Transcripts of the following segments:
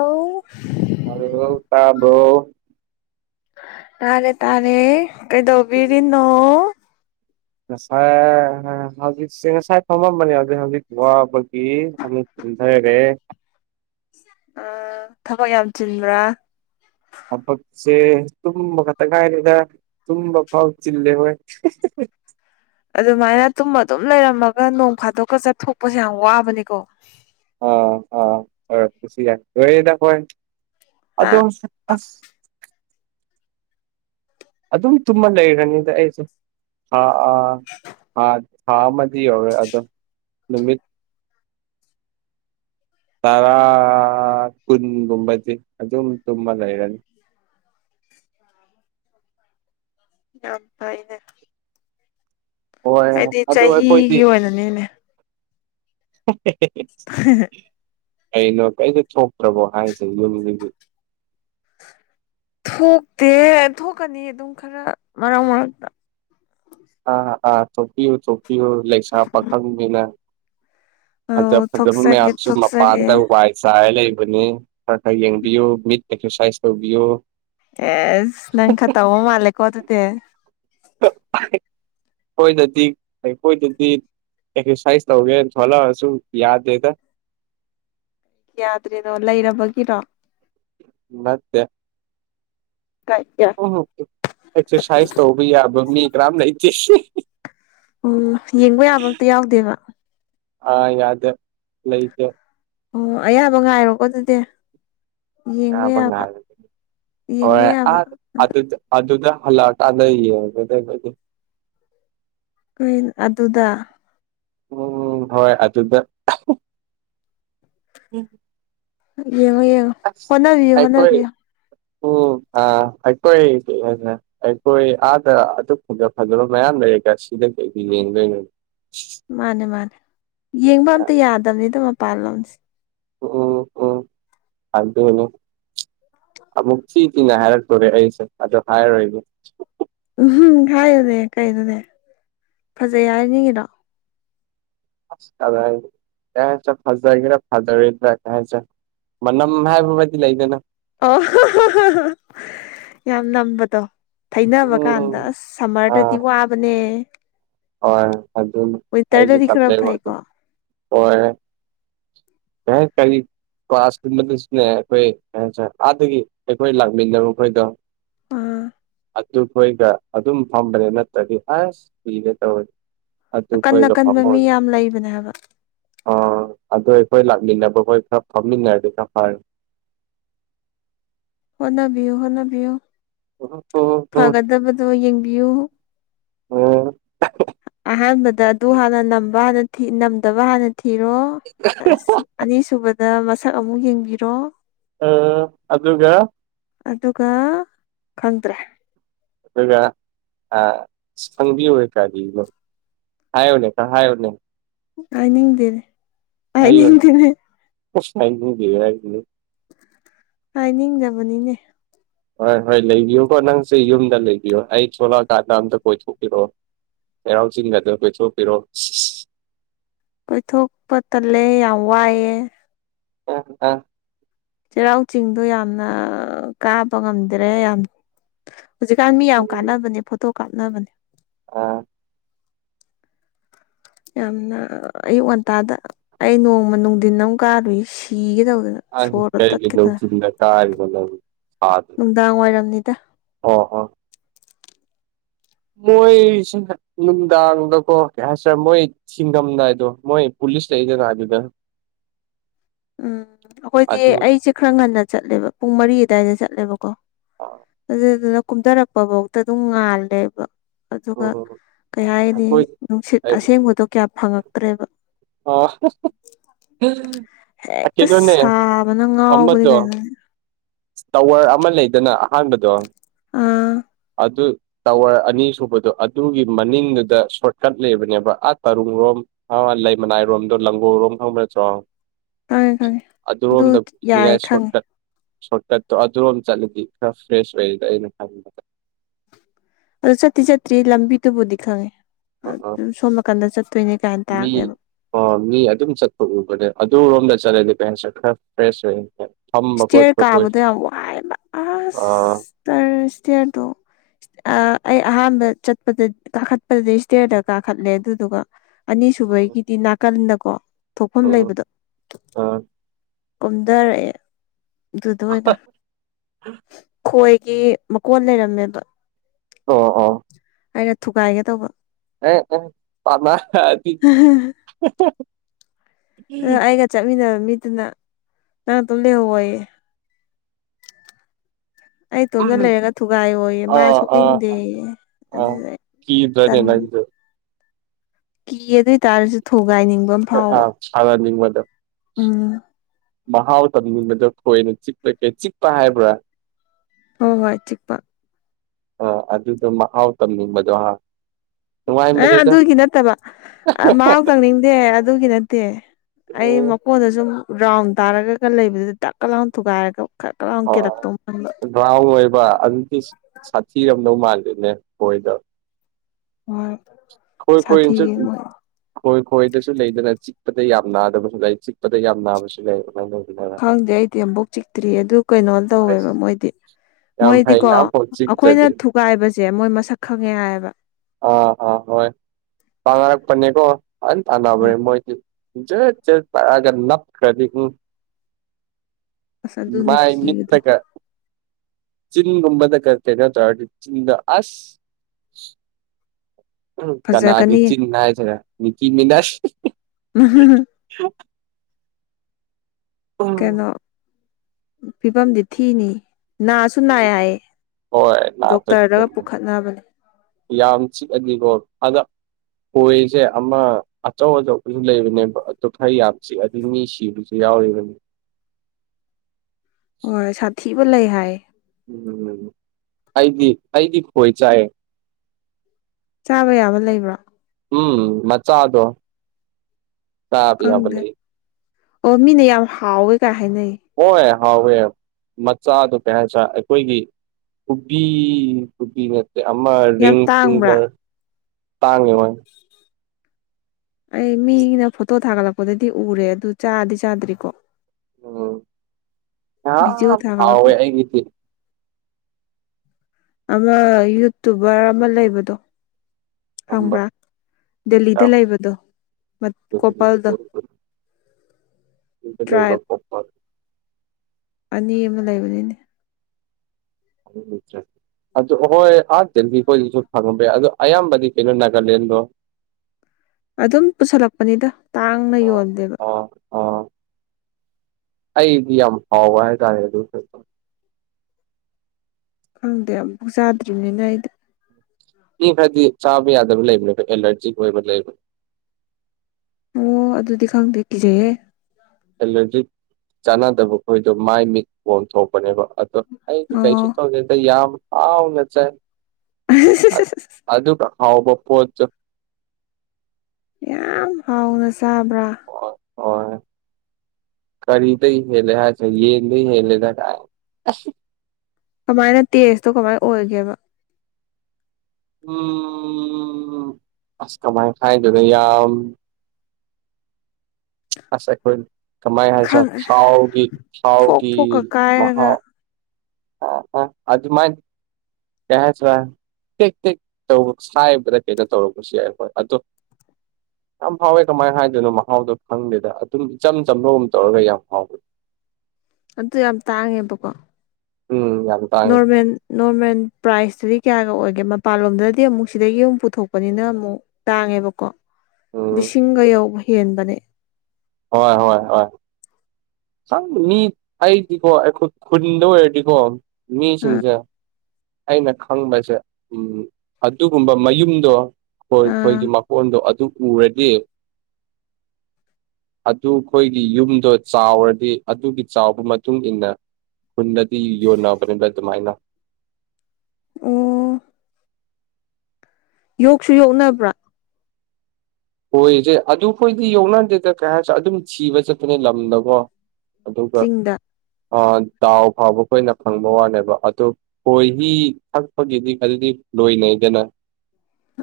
ꯑꯧ ꯍꯜꯂꯣ ꯇꯥꯕ꯭ꯔꯣ ꯇꯥꯔꯦ ꯇꯥꯔꯦ ꯀꯩꯗꯧꯕꯤꯔꯤꯅꯣ ꯉꯁꯥꯏ ꯍꯧꯖꯤꯛꯁꯦ ꯉꯁꯥꯏ ꯐꯝꯃꯝꯕꯅꯦ ꯍꯧꯖꯤꯛ ꯍꯧꯖꯤꯛ ꯋꯥꯕꯒꯤ ꯑꯃꯨꯛ ꯇꯨꯝꯖꯟ [inaudible] ꯑꯥ ꯊꯕꯛ ꯌꯥꯝ ꯆꯤꯟꯕ꯭ꯔꯥ ꯊꯕꯛꯁꯦ ꯇꯨꯝꯕ ꯈꯛꯇ ꯉꯥꯏꯔꯦꯗ ꯇꯨꯝꯕ ꯐꯥꯎ ꯆꯤꯜꯂꯦ ꯑꯩꯈꯣꯏ ꯑꯗꯨꯃꯥꯏꯅ ꯇꯨꯝꯃ ꯑꯗꯨꯝ ꯂꯩꯔꯝꯃꯒ ꯅꯣꯡ ꯐꯥꯗꯣꯛꯀ ꯆꯠꯊꯣꯛꯄꯁꯦ ꯌꯥꯝ ꯋꯥꯕꯅꯤꯀꯣ ꯑꯥ ꯑꯥ ꯐꯔꯛꯄꯁꯨ ꯌꯥꯏꯗ ꯍꯥ ꯑꯗꯣꯝꯁꯨ ꯑꯁ ꯑꯗꯨꯝ ꯇꯨꯝꯃ ꯂꯩꯔꯅꯤꯗ ꯑꯩꯁꯨ ꯑꯥ ꯑꯥ ꯊꯥ ꯊꯥ ꯑꯃꯗꯤ ꯌꯧꯔꯛꯑꯕꯅꯦ ꯅꯨꯃꯤꯠ ꯇꯔꯥꯔꯥꯔꯥ ꯀꯨꯟꯒꯨꯝꯕꯗꯤ ꯑꯗꯨꯝ ꯇꯨꯝꯃ ꯂꯩꯔꯅꯤ ꯌꯥꯝ ꯐꯩꯅꯦ ꯍꯣꯏ ꯍꯥꯏꯗꯤ ꯑꯗꯨ ꯑꯩꯈꯣꯏꯗꯤ ꯆꯍꯤꯒꯤ ꯑꯣꯏꯅ ꯅꯤꯅꯦ INAUDIBLE ꯀꯩꯅꯣ ꯀꯩꯝꯇ ꯊꯣꯛꯇ꯭ꯔꯕꯣ ꯍꯥꯏꯖꯦ ꯌꯨꯝꯗꯒꯤ ꯊꯣꯛꯇꯦꯑꯦ ꯊꯣꯛꯀꯅꯤ ꯑꯗꯨꯝ ꯈꯔ ꯃꯔꯛ- ꯃꯔꯛꯇ ꯑꯥ ꯑꯥ ꯊꯣꯛꯄꯤꯌꯨ ꯊꯣꯛꯄꯤꯌꯨ ꯂꯩꯁꯥ- ꯄꯈꯪꯅꯤꯅꯥ ꯑꯣ ꯐꯖ-ꯐꯖꯕ ꯊꯣꯛꯆꯒꯦ ꯃꯌꯥꯝꯁꯨ ꯊꯣꯛꯆꯒꯦ ꯃꯄꯥꯟꯗ ꯋꯥꯏ ꯆꯥꯏꯔ ꯂꯩ ꯕꯅꯤ ꯈꯔ ꯈꯔ ꯌꯦꯡꯕꯤꯌꯨ ꯃꯤꯠ ꯑꯦꯛꯁꯔꯁꯥꯏꯖ ꯇꯧꯕꯤꯌꯨ ꯑꯦꯁ ꯅꯪ ꯈꯔ ꯇꯧꯕ ꯃꯥꯜꯂꯦ ꯀꯣ ꯑꯗꯨꯗꯤ ꯑꯩꯈꯣꯏꯅꯗꯤ-ꯑꯩꯈꯣꯏꯗꯗꯤ ꯑꯦꯛꯁꯔꯁꯥꯏꯖ ꯇꯧꯒꯦꯅ ꯊꯣꯛꯂꯛ ꯑꯖꯨ ꯌꯥꯗꯦꯗ ꯌꯥꯗ꯭ꯔꯤꯔꯣ ꯂꯩꯔꯕꯒꯤꯔꯣ ꯅꯠꯇꯦ ꯑꯣ ꯍꯣ ꯑꯦꯛꯁꯔꯁꯥꯏꯖ ꯇꯧꯕ ꯌꯥꯕ ꯃꯤ ꯀꯅꯥꯝ ꯂꯩꯇꯦ ꯁꯦ ꯎꯪꯎꯪ ꯌꯦꯡꯕ ꯌꯥꯕ ꯑꯝꯇ ꯌꯥꯎꯗꯦꯕ ꯑꯥ ꯌꯥꯗꯦ- ꯂꯩꯇꯦ ꯑꯣ ꯑꯌꯥꯕ ꯉꯥꯏꯔꯣꯀꯣ ꯑꯗꯨꯗꯤ ꯌꯦꯡꯕ ꯌꯥꯕ UNINTELLIGIBLE ꯌꯦꯡꯕ ꯌꯥꯕ UNINTELLIGIBLE ꯑꯗꯨꯗ ꯎꯪꯎꯪ ꯍꯣꯏ ꯑꯗꯨꯗ ꯌꯦꯡꯉꯣ- ꯌꯦꯡꯉꯣ ꯑꯁ ꯍꯣꯠꯅꯕꯤꯌꯨ- ꯑꯩꯈꯣꯏ ꯍꯣꯠꯅꯕꯤꯌꯨ ꯎꯝ ꯑꯥ ꯑꯩꯈꯣꯏ ꯑꯩꯈꯣꯏ ꯑꯥꯗ ꯑꯗꯨꯛ ꯐꯖ-ꯐꯖꯕ ꯃꯌꯥꯝ ꯂꯩꯌꯦꯗ ꯁꯤꯗꯒꯤ ꯀꯩ-ꯀꯩ ꯌꯦꯡꯗꯣꯏꯅꯣ ꯃꯥꯅꯦ ꯃꯥꯅꯦ ꯌꯦꯡꯕ ꯑꯝꯇ ꯌꯥꯗꯕꯅꯤꯗ ꯃꯄꯥꯜ ꯂꯣꯝꯁꯦ ꯎꯝ ꯎꯝ INAUDIBLE ꯑꯗꯨꯅꯤ ꯑꯃꯨꯛ ꯊꯤ ꯊꯤꯅ ꯍꯥꯏꯔꯛꯇꯣꯔꯦ ꯑꯩꯁꯦ ꯑꯗꯨ ꯍꯥꯏꯔꯔꯣꯏꯒꯦ ꯎꯝ ꯍꯥꯏꯌꯨꯅꯦ ꯀꯩꯅꯣꯅꯦ ꯐꯖꯩ ꯍꯥꯏꯅꯤꯡꯉꯤꯔꯣ ꯑꯥꯁ ꯀꯔꯥꯏꯗꯩ ꯌꯔꯦꯁꯦ ꯐꯒꯦꯔ- ꯐꯖꯔꯣꯏꯗ꯭ꯔꯥ ꯃꯅꯝ ꯍꯥꯏꯕꯃꯗꯤ ꯂꯩꯗꯅ ꯑꯣ ꯌꯥꯝ ꯅꯝꯕꯗꯣ ꯊꯩꯅꯕ ꯎꯝ ꯀꯥꯟꯗ ꯑꯥꯁ ꯁꯥꯝꯃꯔꯗꯗꯤ ꯑꯥ ꯋꯥꯕꯅꯦ ꯍꯣꯏ ꯑꯗꯨꯅꯤ ꯑꯩꯗꯤ ꯋꯤꯟꯇꯔꯗꯗꯤ ꯈꯔ ꯇꯥꯜꯂꯦꯕꯗꯨ ꯐꯩꯀꯣ ꯍꯣꯏ UNINTELLIGIBLE ꯀ꯭ꯂꯥꯁꯀꯨꯝꯕꯗꯁꯨꯅꯦ ꯑꯩꯈꯣꯏ ꯑꯥꯗꯒꯤ ꯑꯩꯈꯣꯏ ꯂꯥꯛꯃꯤꯟꯅꯕ ꯃꯈꯩꯗꯣ ꯑꯥ ꯑꯗꯨꯈꯣꯏꯒ ꯑꯗꯨꯝ ꯐꯝꯕꯅꯦ ꯅꯠꯇ꯭ꯔꯗꯤ ꯑꯥꯁ ꯁꯤꯒꯦ ꯇꯧꯋꯦ ꯑꯀꯟ ꯑꯗꯨꯈꯣꯏꯒ ꯑꯀꯟꯕ ꯃꯤ ꯐꯥꯝꯕꯑꯣꯏꯕꯅꯦ ꯌꯥꯝ ꯂꯩꯕꯅꯦ ꯍꯥꯏꯕ ꯑ ꯥꯑꯗꯣꯏ ꯑꯩꯈꯣꯏ ꯂꯥꯛꯃꯤꯟꯅꯕ ꯑꯩꯈꯣꯏ ꯈꯔ ꯐꯥꯝꯃꯤꯟꯅꯔꯗꯤ ꯈꯔ ꯐꯔꯦ ꯍꯣꯠꯅꯕꯤꯌꯨ- ꯍꯣꯠꯅꯕꯤꯌꯨ INAUDIBLE ꯐꯒꯗꯕꯗꯣ ꯌꯦꯡꯕꯤꯌꯨ INAUDIBLE ꯑꯍꯥꯟꯕꯗ ꯑꯗꯨ ꯍꯥꯟꯅ ꯅꯝꯕ ꯍꯥꯟꯅ ꯊꯤ ꯅꯥꯝꯗꯕ ꯍꯥꯟꯅ ꯊꯤꯔꯣ ꯑꯁ ꯑꯅꯤꯁꯨꯕꯗ ꯃꯁꯛ ꯑꯃꯨꯛ ꯌꯦꯡꯕꯤꯔꯣ ꯑ ꯑꯗꯨꯒ ꯑꯗꯨꯒ ꯈꯪꯗ꯭ꯔꯦ ꯑꯗꯨꯒ ꯑꯥ ꯏꯁ ꯈꯪꯕꯤꯌꯣ ꯀꯔꯤꯅꯣ ꯍꯥꯏꯌꯣꯅꯦ ꯈꯥ ꯍꯥꯏꯌꯣꯅꯦ ꯑꯥꯏꯅꯤꯡꯗꯦꯅꯦ ꯍꯥꯏꯌꯨꯅꯦ ꯄꯥꯏꯅꯤꯡꯗꯦꯅꯦ [unintelligible] ꯍꯥꯏꯅꯤꯡꯗꯕꯅꯤꯅꯦ ꯍꯣꯏ ꯍꯣꯏ ꯂꯩꯕꯤꯌꯨꯀꯣ ꯅꯪꯁꯦ ꯌꯨꯝꯗ ꯂꯩꯕꯤꯌꯣ ꯑꯩ ꯊꯣꯂꯥꯀꯥꯟꯗ ꯑꯝꯇ ꯀꯣꯏꯊꯣꯛꯄꯤꯔꯛꯑꯣ ꯍꯩꯔꯥꯎ ꯆꯤꯡꯒꯗꯨ ꯀꯣꯏꯊꯣꯄꯤꯔꯣ ꯀꯣꯏꯊꯣꯛꯄ ꯇꯜꯂꯦ ꯌꯥꯝ ꯋꯥꯏꯑꯦ ꯑꯦ ꯑꯥ ꯆꯩꯔꯥꯎ ꯆꯤꯡꯗꯣ ꯌꯥꯝꯅ ꯀꯥꯕ ꯉꯝꯗ꯭ꯔꯦ ꯌꯥꯝ ꯍꯧꯖꯤꯛꯀꯥꯟ ꯃꯤ ꯌꯥꯝ ꯀꯥꯅꯕꯅꯦ ꯐꯣꯇꯣ ꯀꯥꯞꯅꯕꯅꯦ ꯑꯥ ꯌꯥꯝꯅ ꯑꯌꯨꯛ ꯉꯟꯇꯥꯗ ꯑꯩ ꯅꯣꯡꯃ ꯅꯨꯡꯊꯤꯟ ꯑꯝ ꯀꯥꯔꯨꯏ ꯁꯤꯒꯦ ꯇꯧꯗꯅ ꯑꯩ ꯁꯣꯔꯒ ꯀꯩꯒꯤ ꯇꯠꯀꯦ ꯇꯧꯋꯦ ꯅꯨꯡꯊꯤꯟꯗ ꯀꯥꯔꯤꯕ ꯅꯪ ꯁꯥꯗ꯭ꯔ ꯅꯨꯡꯗꯥꯡ ꯋꯥꯏꯔꯝꯅꯤ ꯑꯣ ꯑꯣ ꯃꯣꯏꯁꯤ ꯅꯨꯡꯗꯥꯡꯗꯀꯣ ꯀꯩ ꯍꯥꯏꯁꯦꯔꯦ ꯃꯣꯏ ꯊꯤꯡꯉꯝꯗꯥꯏꯗꯣ ꯃꯣꯏ ꯄꯨꯂꯤꯁ ꯂꯩ ꯖꯒꯥꯗꯨꯗ ꯑꯗꯨꯗ ꯎꯝ ꯑꯩꯈꯣꯏꯗꯤ ꯑꯗꯨ ꯑꯩꯁꯦ ꯈꯔ ꯉꯟꯅ ꯆꯠꯂꯦꯕ ꯄꯨꯡ ꯃꯔꯤ ꯑꯗꯥꯏꯗ ꯆꯠꯂꯦꯕꯀꯣ ꯑꯗꯨꯗꯨꯅ ꯀꯨꯝꯊꯔꯛꯄ ꯐꯧꯗ ꯑꯗꯨꯝ ꯉꯥꯜꯂꯦꯕ ꯑꯗꯨꯒ ꯎꯝ ꯀꯩ ꯍꯥꯏꯅꯤ ꯑꯩꯈꯣꯏ ꯅꯨꯡꯁꯤꯠ ꯑꯁꯦꯡꯕꯗꯣ ꯀꯌꯥ ꯐꯪꯉꯛꯇ꯭ꯔꯦꯕ ꯑꯣ ꯍꯦꯛꯇ ꯁꯥꯕꯅ ꯉꯥꯎꯕꯅꯤ ꯑꯃꯗꯣ ꯀꯩꯅꯣ ꯇꯋꯔ ꯑꯃ ꯂꯩꯗꯅ ꯑꯍꯥꯟꯕꯗꯣ ꯑꯥ ꯑꯗꯨ ꯇꯋꯔ ꯑꯅꯤ ꯁꯨꯕꯗꯣ ꯑꯗꯨꯒꯤ ꯃꯅꯤꯡꯗꯨꯗ ꯁꯣꯔꯠꯀꯠ ꯂꯩꯕꯅꯦꯕ ꯑꯥ ꯇꯔꯨꯡꯔꯣꯝ ꯑꯋ ꯂꯩ ꯃꯅꯥꯏꯔꯣꯝꯗꯣ ꯂꯪꯒꯣꯔꯣꯝ ꯈꯪꯕꯔ ꯇ꯭ꯔꯣ ꯈꯪꯉꯦ ꯈꯪꯉꯦ ꯑꯗꯨ ꯑꯗꯨꯔꯣꯝꯗ ꯌꯥꯏ ꯅꯤꯡꯉꯥꯏ ꯈꯪꯉꯦ ꯁꯣꯔꯠꯇ ꯁꯣꯔꯠꯀꯠꯇꯣ ꯑꯗꯨꯔꯣꯝ ꯆꯠꯂꯗꯤ ꯈꯔ ꯐ꯭ꯔꯦꯁ ꯑꯣꯏꯗ ꯑꯩꯅ ꯈꯟꯕꯗ ꯑꯗꯨ ꯆꯠꯇꯤ ꯆꯠꯇꯔꯤ ꯂꯝꯕꯤ ꯇꯨꯕꯨꯗꯤ ꯈꯪꯉꯦ ꯑ ꯑ ꯑꯗꯨ ꯁꯣꯝ ꯅꯀꯟꯗ ꯆꯠꯇꯣꯏꯅꯦ ꯀꯥꯏꯅ ꯃꯤ ꯇꯥꯛꯑꯦꯕ ꯑꯣ ꯃꯤ ꯑꯗꯨꯝ ꯆꯠꯄ ꯎꯕꯅꯦ ꯑꯗꯨꯔꯣꯝꯗ ꯆꯠꯂꯗꯤ ꯄꯦꯁ ꯈꯔ ꯐ꯭ꯔꯦꯁ ꯑꯣꯏ ꯐꯝꯕ ꯏꯁꯇꯤꯌꯔ ꯈꯣꯠꯄ ꯈꯣꯏ ꯀꯥꯕꯗꯣ ꯌꯥꯝ ꯋꯥꯏꯕ ꯑꯁ ꯑ ꯇꯔ ꯏꯁꯇꯤꯌꯔꯗꯣ ꯑꯥ ꯑꯩ ꯑꯍꯥꯟꯕ ꯆꯠꯄꯗꯠ ꯀꯥꯈꯠꯄꯗꯗꯤ ꯇ꯭ꯤꯔꯗ ꯀꯥꯈꯠꯂꯦ ꯑꯗꯨꯗꯨꯒ ꯑꯅꯤꯁꯨꯕꯒꯤꯗꯤ ꯅꯥꯀꯟꯗꯀꯣ ꯊꯣꯛꯐꯝ ꯎꯝ ꯂꯩꯕꯗꯣ ꯑ ꯀꯨꯝꯗꯔꯛꯑꯦ ꯑꯗꯨꯗ ꯑꯣꯏꯅ ꯈꯣꯏꯒꯤ ꯃꯀꯣꯟ ꯂꯩꯔꯝꯃꯦꯕ ꯑꯣ ꯑꯣ ꯑꯩꯅ ꯊꯨꯒꯥꯏꯒꯦ ꯇꯧꯕ [unintelligible] ꯑꯗ ꯑꯩꯒ ꯆꯠꯃꯤꯟꯅꯕ ꯃꯤꯗꯨꯅ ꯅꯪ ꯅꯇꯣꯝ ꯂꯩꯍꯧꯑꯣꯌꯦ ꯑꯩꯇꯣꯝꯇ ꯂꯩꯔꯒ ꯊꯨꯒꯥꯏꯑꯣꯌꯦ ꯃꯥ ꯁꯣꯛꯅꯤꯡꯗꯦꯌꯦ ꯑꯥ ꯑꯗꯨꯗ ꯀꯤꯗ꯭ꯔꯅꯦ ꯅꯪꯗꯤ ꯀꯤꯌꯦ ꯑꯗꯨ ꯑꯣꯏꯇꯥꯔꯖꯨ ꯊꯨꯒꯥꯏꯅꯤꯡꯕ ꯑꯃ ꯑ ꯐꯥꯎꯕ ꯁꯥꯟꯅꯅꯤꯡꯕꯗꯣ ꯎꯝ ꯃꯍꯥꯎ ꯇꯝꯅꯤꯡꯕꯗꯣ ꯈꯣꯏꯅ ꯆꯤꯛꯄ ꯀꯩ ꯆꯤꯛꯄ ꯍꯥꯏꯕ꯭ꯔꯥ ꯍꯣꯏ ꯍꯣꯏ ꯆꯤꯛꯄꯥ ꯑꯣ ꯑꯗꯨꯗꯣ ꯃꯍꯥꯎ ꯇꯝꯅꯤꯡꯕꯗꯣ ꯍꯥ ꯅꯥ ꯅꯨꯡꯉꯥꯏꯕꯅꯤꯗ ꯑꯗꯨꯒꯤ ꯅꯠꯇꯕ ꯑꯥ ꯃꯍꯥꯎ ꯇꯪꯅꯤꯡꯗꯦ ꯑꯗꯨꯒꯤ ꯅꯠꯇꯦ ꯑꯩ ꯎꯝ ꯃꯀꯣꯟꯗ ꯁꯨꯝ ꯔꯥꯎꯟ ꯇꯥꯔꯒꯒ ꯂꯩꯕꯗꯨꯗ ꯗꯛ ꯀ ꯂꯥꯎꯟ ꯊꯨꯒꯥꯏꯔꯒ ꯈꯛ ꯂꯥꯎ ꯑꯣ ꯀꯦꯜꯂꯛꯇꯧ ꯃꯥꯟꯕ ꯔꯥꯎꯟ ꯑꯣꯏꯕ ꯑꯗꯨꯗꯤ ꯁ ꯁꯥꯊꯤꯔꯝꯗꯧ ꯃꯥꯜꯂꯤ [unintelligible] ꯍꯣꯏ ꯈꯣꯏ ꯈꯣꯏ ꯁꯥꯊꯤ [unintelligible] ꯃꯣꯏ ꯈꯣꯏ ꯈꯣꯏꯗꯁꯨ ꯂꯩꯗꯅ ꯆꯤꯛ ꯄꯗ ꯌꯥꯝ ꯅꯥꯗꯕꯁꯨ ꯂꯩꯥ ꯆꯤꯛꯄꯗ ꯌꯥꯝ ꯅꯥꯕꯁꯨ ꯂꯩ ꯑꯗꯨꯃꯥꯏꯟ ꯂꯩ ꯈꯪꯗꯦ ꯑꯩꯗꯤ ꯑꯝꯕꯥꯎ ꯆꯤꯛꯇ꯭ꯔꯤ ꯑꯗꯨ ꯀꯩꯅꯣ ꯇꯧꯋꯦꯕ ꯃꯣꯏꯗꯤ ꯌꯥꯝ ꯃꯣꯏꯗꯤꯀꯣ ꯐꯩꯅꯦ ꯑꯝꯐꯥꯎ ꯑꯈꯣꯏꯅ ꯆꯤꯛꯇ꯭ꯔꯗꯤ ꯊꯨꯒꯥꯏꯕꯁꯦ ꯃꯣꯏ ꯃꯁꯛ ꯈꯪꯉꯦ ꯍꯥꯏꯌꯦꯕ ꯑꯥ ꯑꯥ ꯍꯣꯏ ꯄꯥꯡꯉꯛꯄꯅꯦꯀꯣ ꯐꯖꯟ ꯇꯥꯅꯕꯌꯦ ꯍꯣꯏ ꯃꯣꯏꯗꯤ ꯖꯦꯠ ꯖꯦꯠ ꯇꯥꯔꯛꯑꯒ ꯅꯞꯈ꯭ꯔꯗꯤ ꯎꯝ ꯑꯁ ꯑꯗꯨꯅꯦ ꯃꯥꯥꯏ ꯀꯤꯕꯗꯣ ꯃꯤꯠꯇꯒ ꯆꯤꯟꯒꯨꯝꯕꯗꯒ ꯀꯩꯅꯣ ꯇꯧꯔꯗꯤ ꯆꯤꯟꯗꯣ ꯑꯁ ꯀꯅꯥꯒꯤ ꯐꯖꯒꯅꯤ ꯆꯤꯟ ꯍꯥꯢꯗꯨꯔꯥ ꯃꯤꯀꯤ ꯃꯤꯅꯥꯁ [unintelligible] ꯀꯩꯅꯣ ꯐꯤꯕꯝꯗꯤ ꯊꯤꯅꯤ ꯅꯥꯁꯨ ꯅꯥꯢ ꯎꯝ ꯍꯥꯢꯌꯦ ꯍꯣꯏ ꯅꯥꯗ꯭ꯔꯗꯤ ꯗꯣꯛꯇ꯭ꯔꯗꯒ ꯄꯨꯈꯠꯅꯕꯅꯦ ꯌꯥꯝ ꯆꯤꯛꯑꯗꯤꯀꯣ ꯑꯗꯥ ꯈꯣꯏꯖꯦ ꯑꯃ ꯑꯆꯧ ꯑꯆꯧꯕꯖꯨ ꯂꯩꯕꯅꯦꯕ ꯑꯗꯨ ꯈꯔ ꯌꯥꯝ ꯆꯤꯛꯑꯗꯤ ꯃꯤ ꯁꯤꯕ ꯌꯥꯎꯔꯤꯕꯅꯤ ꯍꯣꯏ ꯁꯥꯊꯤꯕ ꯂꯩ ꯍꯥꯏ ꯎꯝ ꯑꯩꯗꯤ ꯑꯩꯗꯤ ꯈꯣꯏ ꯆꯥꯏ ꯆꯥꯕ ꯌꯥꯕ ꯂꯩꯕ꯭ꯔꯣ ꯎꯝ ꯃꯆꯥꯗꯣ ꯆꯥꯕ ꯌꯥꯕ ꯈꯪꯗꯦ ꯂꯩ ꯑꯣ ꯃꯤꯅ ꯌꯥꯝ ꯍꯥꯎꯋꯦ ꯀꯥꯏ ꯍꯥꯏꯅꯩ ꯍꯣꯏ ꯍꯥꯎꯋꯦ ꯃꯆꯥꯗꯣ ꯀꯩ ꯍꯥꯏꯁꯤꯔꯦ ꯑꯈꯣꯏꯒꯤ ꯈꯨꯕꯤ ꯈꯨꯕꯤ ꯅꯠ ꯇꯦ ꯑꯃ ꯌꯥꯝ ꯔꯤꯡ ꯇꯥꯡꯕ꯭ꯔꯥ ꯐꯤꯡꯒꯔ ꯇꯥꯡꯉꯤ ꯍꯣꯏ ꯑꯩ ꯃꯤꯅ ꯐꯣꯇꯣ ꯊꯥꯒꯠꯂꯛꯄꯗꯗꯤ ꯎꯔꯦ ꯑꯗꯨ ꯆꯥꯗꯤ ꯆꯥꯗ꯭ꯔꯤꯀꯣ ꯎꯝ ꯚꯤꯗꯤꯑꯣ ꯌꯥꯝ ꯊꯥꯒꯠꯂꯛꯄ ꯍꯥꯎꯋꯦ ꯑꯩꯒꯤꯗꯤ ꯑꯃ ꯌꯨꯇꯨꯕꯔ ꯑꯃ ꯂꯩꯕꯗꯣ ꯊꯝꯕ ꯈꯪꯕ꯭ꯔꯥ ꯗꯦꯜꯂꯤꯗ ꯌꯥꯝ ꯂꯩꯕꯗꯣ ꯃꯠ ꯀꯣꯄꯜꯗꯣ ꯂꯤꯗ ꯂꯩꯕ ꯇ꯭ꯔꯥꯏꯞ ꯀꯣꯄꯜ ꯑꯅꯤ ꯑꯃ ꯂꯩꯕꯅꯤꯅꯦ ꯑꯅꯤ ꯂꯩꯇ꯭ꯔꯦ ꯑꯗꯨ ꯍꯣꯏ ꯑꯥ ꯗꯦꯜꯂꯤ ꯈꯣꯏꯗꯖꯨ ꯐꯪꯉꯝꯕ ꯌꯥꯢ ꯑꯗꯣ ꯑꯌꯥꯝꯕꯗꯤ ꯀꯩꯅꯣ ꯅꯥꯒꯥꯂꯦꯟꯗꯣ ꯑꯗꯨꯝ ꯄꯨꯁꯜꯂꯛꯄꯅꯤꯗ ꯇꯥꯡꯅ ꯌꯣꯟꯗꯦꯕ ꯑꯣ ꯑꯩꯗꯤ ꯌꯥꯝ ꯍꯥꯎꯕ ꯍꯥꯏꯇꯥꯔꯦ ꯑꯗꯨ ꯄꯣꯠꯇꯣ ꯈꯪꯗꯦ ꯑꯃꯨꯛꯐꯥꯎ ꯆꯥꯗ꯭ꯔꯤꯝꯅꯤꯅ ꯑꯩꯗꯤ ꯃꯤ ꯈꯔꯗꯤ ꯆꯥꯕ ꯌꯥꯗꯕ ꯂꯩꯕꯅꯦ ꯑꯦꯂꯔꯖꯤꯛ ꯑꯣꯏꯕ ꯂꯩꯕ ꯑꯣ ꯑꯗꯨꯗꯤ ꯈꯪꯗꯦ ꯀꯤꯖꯩꯍꯦ ꯑꯦꯂꯔꯖꯤꯛ ꯆꯥꯟꯅꯗꯕ ꯈꯣꯏꯗꯣ ꯃꯥꯏ ꯃꯤꯠ ꯄꯣꯝꯊꯣꯛꯄꯅꯦꯕ ꯑꯗꯣ ꯑꯩꯗꯤ ꯑꯣ ꯀꯩꯁꯨꯛ ꯇꯧꯗꯦꯗ ꯌꯥꯝ ꯍꯥꯎꯅ ꯆꯥꯏ ꯑ ꯑꯗꯨꯒ ꯍꯥꯎꯕ ꯄꯣꯠꯆ ꯌꯥꯝ ꯍꯥꯎꯅ ꯆꯥꯕ꯭ꯔꯥ ꯍꯣꯏ ꯀꯔꯤꯗꯩ ꯍꯦꯜꯂꯦ ꯍꯥꯏꯁꯤꯔ ꯌꯦꯟꯗꯩ ꯍꯦꯜꯂꯦꯗ ꯀꯥꯏ ꯑꯁ ꯀꯃꯥꯏꯅ ꯇꯦꯁꯇꯣ ꯀꯃꯥꯏꯅ ꯑꯣꯏꯒꯦꯕ ꯎꯝ ꯑꯁ ꯀꯃꯥꯏ ꯍꯥꯏꯗꯣꯏꯅꯣ ꯌꯥꯝ ꯑꯁ ꯑꯩꯈꯣꯏ ꯀꯃꯥꯏ ꯍꯥꯏꯁꯤꯔꯥ ꯈꯪ ꯊꯥꯎꯒꯤ ꯐꯣꯛ ꯊꯥꯎꯒꯤ ꯐꯣꯛꯀ ꯀꯥꯏꯔꯒ ꯃꯍꯥꯎ ꯑ ꯑ ꯑꯗꯨꯃꯥꯏ ꯀꯩꯍꯥꯏꯁꯤꯔꯥ ꯇꯦꯛ ꯇꯦꯛ ꯇꯧꯕ ꯁꯥꯏꯕꯗ ꯀꯩꯅꯣ ꯇꯧꯔꯛꯄꯁꯨ ꯌꯥꯏ ꯍꯣꯏ ꯑꯗꯣ ꯌꯥꯝ ꯍꯥꯎꯋꯦ ꯀꯃꯥꯏꯅ ꯍꯥꯏꯗꯣꯏꯅꯣ ꯃꯍꯥꯎꯗꯣ ꯈꯪꯗꯦꯗ ꯑꯗꯨꯝ ꯏꯆꯝ ꯆꯝꯕꯒꯨꯝ ꯇꯧꯔꯒ ꯌꯥꯝ ꯍꯥꯎꯋꯦ ꯑꯗꯨ ꯌꯥꯝ ꯇꯥꯡꯉꯦꯕꯀꯣ ꯎꯝ ꯌꯥꯝ ꯇꯥꯡꯉꯦ ꯅꯣꯔꯃꯦꯜ ꯅꯣꯔꯃꯦꯜ ꯄ꯭ꯔꯥꯏꯁꯇꯗꯤ ꯀꯌꯥꯒ ꯑꯣꯏ ꯀꯦ ꯃꯄꯥꯟꯂꯣꯝꯗꯗꯤ ꯑꯃꯨꯛ ꯁꯤꯗꯒꯤ ꯑꯃꯨꯛ ꯄꯨꯊꯣꯛꯄꯅꯤꯅ ꯑꯃꯨꯛ ꯇꯥꯡꯉꯦꯕꯀꯣ ꯎꯝ ꯂꯤꯁꯤꯡꯒ ꯌꯧꯕ ꯍꯦꯟꯕꯅꯦ ꯍꯣꯏ ꯍꯣꯏ ꯍꯣꯏ ꯈꯪ ꯃꯤ ꯑꯩꯗꯤꯀꯣ ꯑꯩꯈꯣꯏ ꯈꯨꯟꯗ ꯑꯣꯏꯔꯗꯤꯀꯣ ꯑꯥ ꯃꯤꯁꯤꯡꯖꯦ ꯑꯩꯅ ꯈꯪꯕꯁꯦ ꯎꯝ ꯑꯗꯨꯒꯨꯝꯕ ꯃꯌꯨꯝꯗꯣ ꯈꯣꯏ ꯑꯥ ꯈꯣꯏꯒꯤ ꯃꯀꯣꯟꯗꯣ ꯑꯗꯨꯝ ꯎꯔ ꯗꯤ ꯑꯗꯨ ꯈꯣꯏꯒꯤ ꯌꯨꯝꯗꯣ ꯆꯥꯎꯔꯗꯤ ꯑꯗꯨꯒꯤ ꯆꯥꯎꯕ ꯃꯇꯨꯡꯏꯟꯅ ꯈꯨꯟꯗꯗꯤ ꯌꯣꯟꯅꯕꯅꯦꯕ ꯑꯗꯨꯃꯥꯏꯅ ꯑꯣ ꯌꯣꯛꯁꯨ ꯌꯣꯛꯅꯕ꯭ꯔꯥ ꯍꯣꯏꯖꯦ ꯑꯗꯨ ꯍꯣꯏꯗꯤ ꯌꯣꯛꯅꯗꯦꯗ ꯀꯩ ꯍꯥꯏꯁꯤꯔ ꯑꯗꯨꯝ ꯊꯤꯕ ꯆꯠꯄꯅꯦ ꯂꯝꯗꯀꯣ ꯆꯤꯡꯗ ꯑꯥ ꯗꯥꯎ ꯐꯕꯈꯣꯏꯅ ꯐꯪꯕ ꯋꯥꯅꯦꯕ ꯑꯗꯨ ꯀꯣꯏꯍꯤ ꯊꯛꯄꯒꯤꯗꯤ ꯑꯗꯨꯗꯤ ꯂꯣꯏꯅꯩꯗꯅ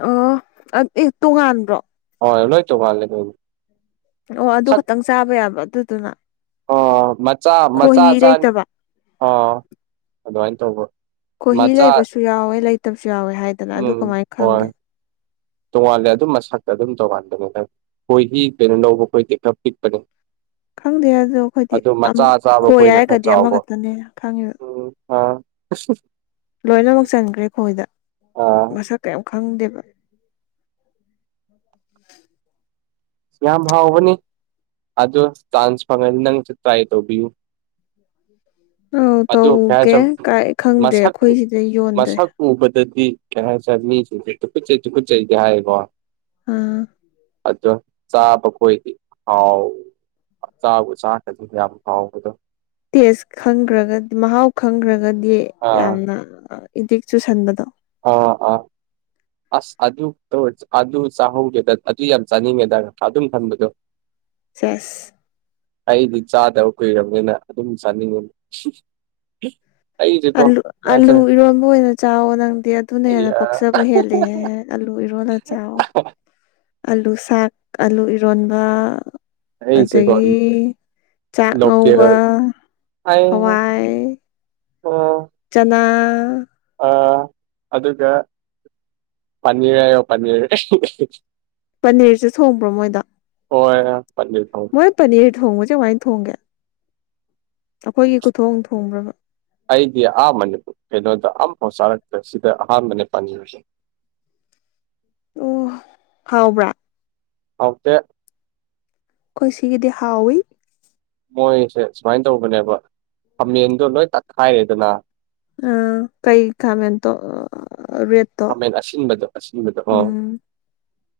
ꯑꯣ ꯑꯥ ꯑꯦ ꯇꯣꯉꯥꯟꯕ꯭ꯔꯣ ꯍꯣꯏ ꯂꯣꯏ ꯇꯣꯉꯥꯜꯂꯦꯗ ꯑꯣ ꯑꯗꯨ ꯈꯛꯇꯪ ꯆꯥꯕ ꯌꯥꯕ ꯑꯗꯨꯗꯨꯅ ꯑꯣ ꯃꯆꯥ ꯃꯆꯥ ꯈꯣꯍꯤ ꯆꯥꯟ ꯂꯩꯇꯕ ꯑꯣ ꯑꯗꯨꯃꯥꯏꯟ ꯈꯣꯍꯤ ꯂꯩꯕꯁꯨ ꯌꯥꯎꯋꯦ ꯂꯩꯇꯕꯁꯨ ꯌꯥꯎꯋꯦ ꯍꯥꯏꯗꯅ ꯑꯗꯨ ꯀꯃꯥꯏ ꯈꯪꯒꯦ ꯇꯣꯉꯥꯜꯂꯦ ꯑꯗꯨꯝ ꯃꯁꯛꯇ ꯑꯗꯨꯝ ꯇꯣꯉꯥꯟꯕꯅꯤꯅ ꯈꯣꯏꯍꯤ ꯀꯩꯅꯣ ꯂꯧꯕ ꯈꯣꯏꯗꯤ ꯈꯔ ꯄꯤꯛ ꯄꯅꯦ ꯈꯪꯗꯦ ꯑꯗꯣ ꯑꯩꯈꯣꯏꯗꯤ ꯑꯝ ꯆꯥꯕ ꯈꯣꯏ ꯍꯥꯏꯔꯒꯗꯤ ꯑꯃꯈꯛꯇꯅꯦ ꯈꯪꯉꯤꯕ ꯈꯣꯏ ꯐꯥ ꯂꯣꯏꯅꯃꯛ ꯆꯟꯈ꯭ꯔꯦ ꯈꯣꯏꯗ ꯑꯥ ꯃꯁꯛ ꯀꯩꯝ ꯈꯪꯗꯦꯕ ꯌꯥꯝ ꯍꯥꯎꯕꯅꯤ ꯑꯗꯨ ꯆꯥꯟꯁ ꯐꯪꯉꯅꯤ ꯅꯪꯁꯨ ꯇ꯭ꯔꯥꯏ ꯇꯧꯕꯤꯌꯨ ꯑꯧ ꯑꯗꯨ ꯇꯧꯒꯦ ꯀꯍꯥꯏꯁꯝ ꯀꯥꯏ ꯈꯪꯗꯦ ꯃꯁꯛ ꯑꯩꯈꯣꯏ ꯁꯤꯗ ꯌꯣꯟꯗꯦ ꯃꯁꯛ ꯎꯕꯗꯗꯤ ꯀꯩ ꯍꯥꯏꯁꯦꯔ ꯃꯤꯁꯤꯡꯁꯦ ꯇꯨꯀꯆꯩ ꯇꯨꯀꯆꯩꯗꯤ ꯍꯥꯏꯑꯕꯣ ꯎꯝ [unintelligible] ꯇꯦꯁ ꯈꯪꯒꯔꯒ ꯗꯤ ꯃꯍꯥꯎ ꯈꯪꯈ꯭ꯔꯒꯗꯤ ꯑꯥ ꯌꯥꯝꯅ ꯏꯗꯤꯛ ꯆꯨꯁꯟꯕꯗꯣ ꯑꯥ ꯑꯥ ꯑꯁ ꯑꯗꯨ ꯇꯧ ꯑꯗꯨ ꯆꯥꯍꯧꯒꯦꯗ ꯑꯗꯨ ꯌꯥꯝ ꯆꯥꯅꯤꯡꯉꯦꯗ ꯑꯗꯨꯝ ꯈꯟꯕꯗꯣ ꯆꯦꯁ ꯑꯩꯗꯤ ꯆꯥꯗꯕ ꯀꯨꯏꯔꯝꯅꯤꯅ ꯑꯗꯨꯝ ꯆꯥꯅꯤꯡꯉꯤ ꯑꯩꯁꯦꯀꯣ ꯑꯂꯨ ꯀꯩ ꯑꯥꯂꯨ ꯍꯥꯏꯇꯥꯔꯦ ꯏꯔꯣꯟꯕ ꯑꯣꯏꯅ ꯆꯋꯣ ꯅꯪꯗꯤ ꯑꯗꯨꯅ ꯑꯩ ꯍꯦꯟꯅ ꯑꯥ ꯄꯥꯛꯆꯕ ꯍꯦꯜꯂꯦ ꯍꯦ ꯑꯂꯨ ꯏꯔꯣꯜꯂ ꯆꯥꯎ ꯑꯂꯨ ꯁꯥꯛ ꯑꯂꯨ ꯏꯔꯣꯟꯕ ꯑꯩꯁꯦꯀꯣ ꯑꯗꯩꯩ ꯆꯥꯛ ꯂꯣꯀꯦꯜ ꯉꯧꯕ ꯑꯩ ꯍꯋꯥꯏ ꯆꯅꯥ ꯑꯥ ꯑꯗꯨꯒ ꯄꯟꯅꯤꯔ ꯍꯥꯌꯣ ꯄꯟꯅꯤꯔ ꯄꯅꯤꯔꯁꯨ ꯊꯣꯡꯕ꯭ꯔꯣ ꯃꯣꯏꯗꯣ ꯍꯣꯏ ꯄꯅꯤꯔ ꯊꯣꯡ ꯃꯣꯏ ꯄꯔꯅꯤꯔ ꯊꯣꯡꯕꯁꯦ ꯀꯃꯥꯏ ꯊꯣꯡꯒꯦ ꯑꯩꯈꯣꯏꯒꯤ ꯈꯨꯊꯣꯡ ꯊꯣꯡꯕ꯭ꯔꯕ ꯑꯩꯗꯤ ꯑ ꯃꯅꯤꯄꯨꯔ ꯀꯩꯅꯣꯗ ꯑꯝꯐꯥꯎ ꯆꯥꯔꯛꯇꯦ ꯁꯤꯗ ꯑꯍꯥꯟꯕꯅꯦ ꯄꯔꯅꯤꯔꯁꯦ ꯑꯣ ꯍꯥꯎꯕ꯭ꯔꯥ ꯍꯥꯎꯇꯦ ꯈꯣꯢ ꯁꯤꯒꯤꯗꯤ ꯍꯥꯎꯋꯤ ꯃꯣꯏꯁꯦ ꯁꯨꯃꯥꯏ ꯇꯧꯕꯅꯦꯕ ꯈꯥꯃꯦꯟꯗꯣ ꯂꯣꯏ ꯇꯛꯈꯥꯏꯔꯦꯗꯅ ꯎꯝ ꯀꯩ ꯈꯥꯃꯦꯟ ꯇꯣ ꯈꯥꯃꯦꯟ ꯑꯁꯤꯟꯕꯗꯣ ꯑꯁꯤꯟꯕꯗꯣ ꯑ ꯎꯝ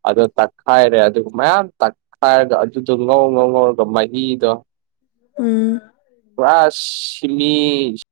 ꯑꯗꯣ ꯇꯛꯈꯥꯏꯔꯦ ꯑꯗꯨꯒ ꯃꯌꯥꯝ ꯇꯛꯈꯥꯏꯔꯒ ꯑꯗꯨꯗꯣ ꯉꯧ ꯉꯧ ꯉꯧꯔꯒ ꯃꯍꯤꯗꯣ ꯎꯝ ꯄꯨꯔꯥ ꯁꯤꯅꯤ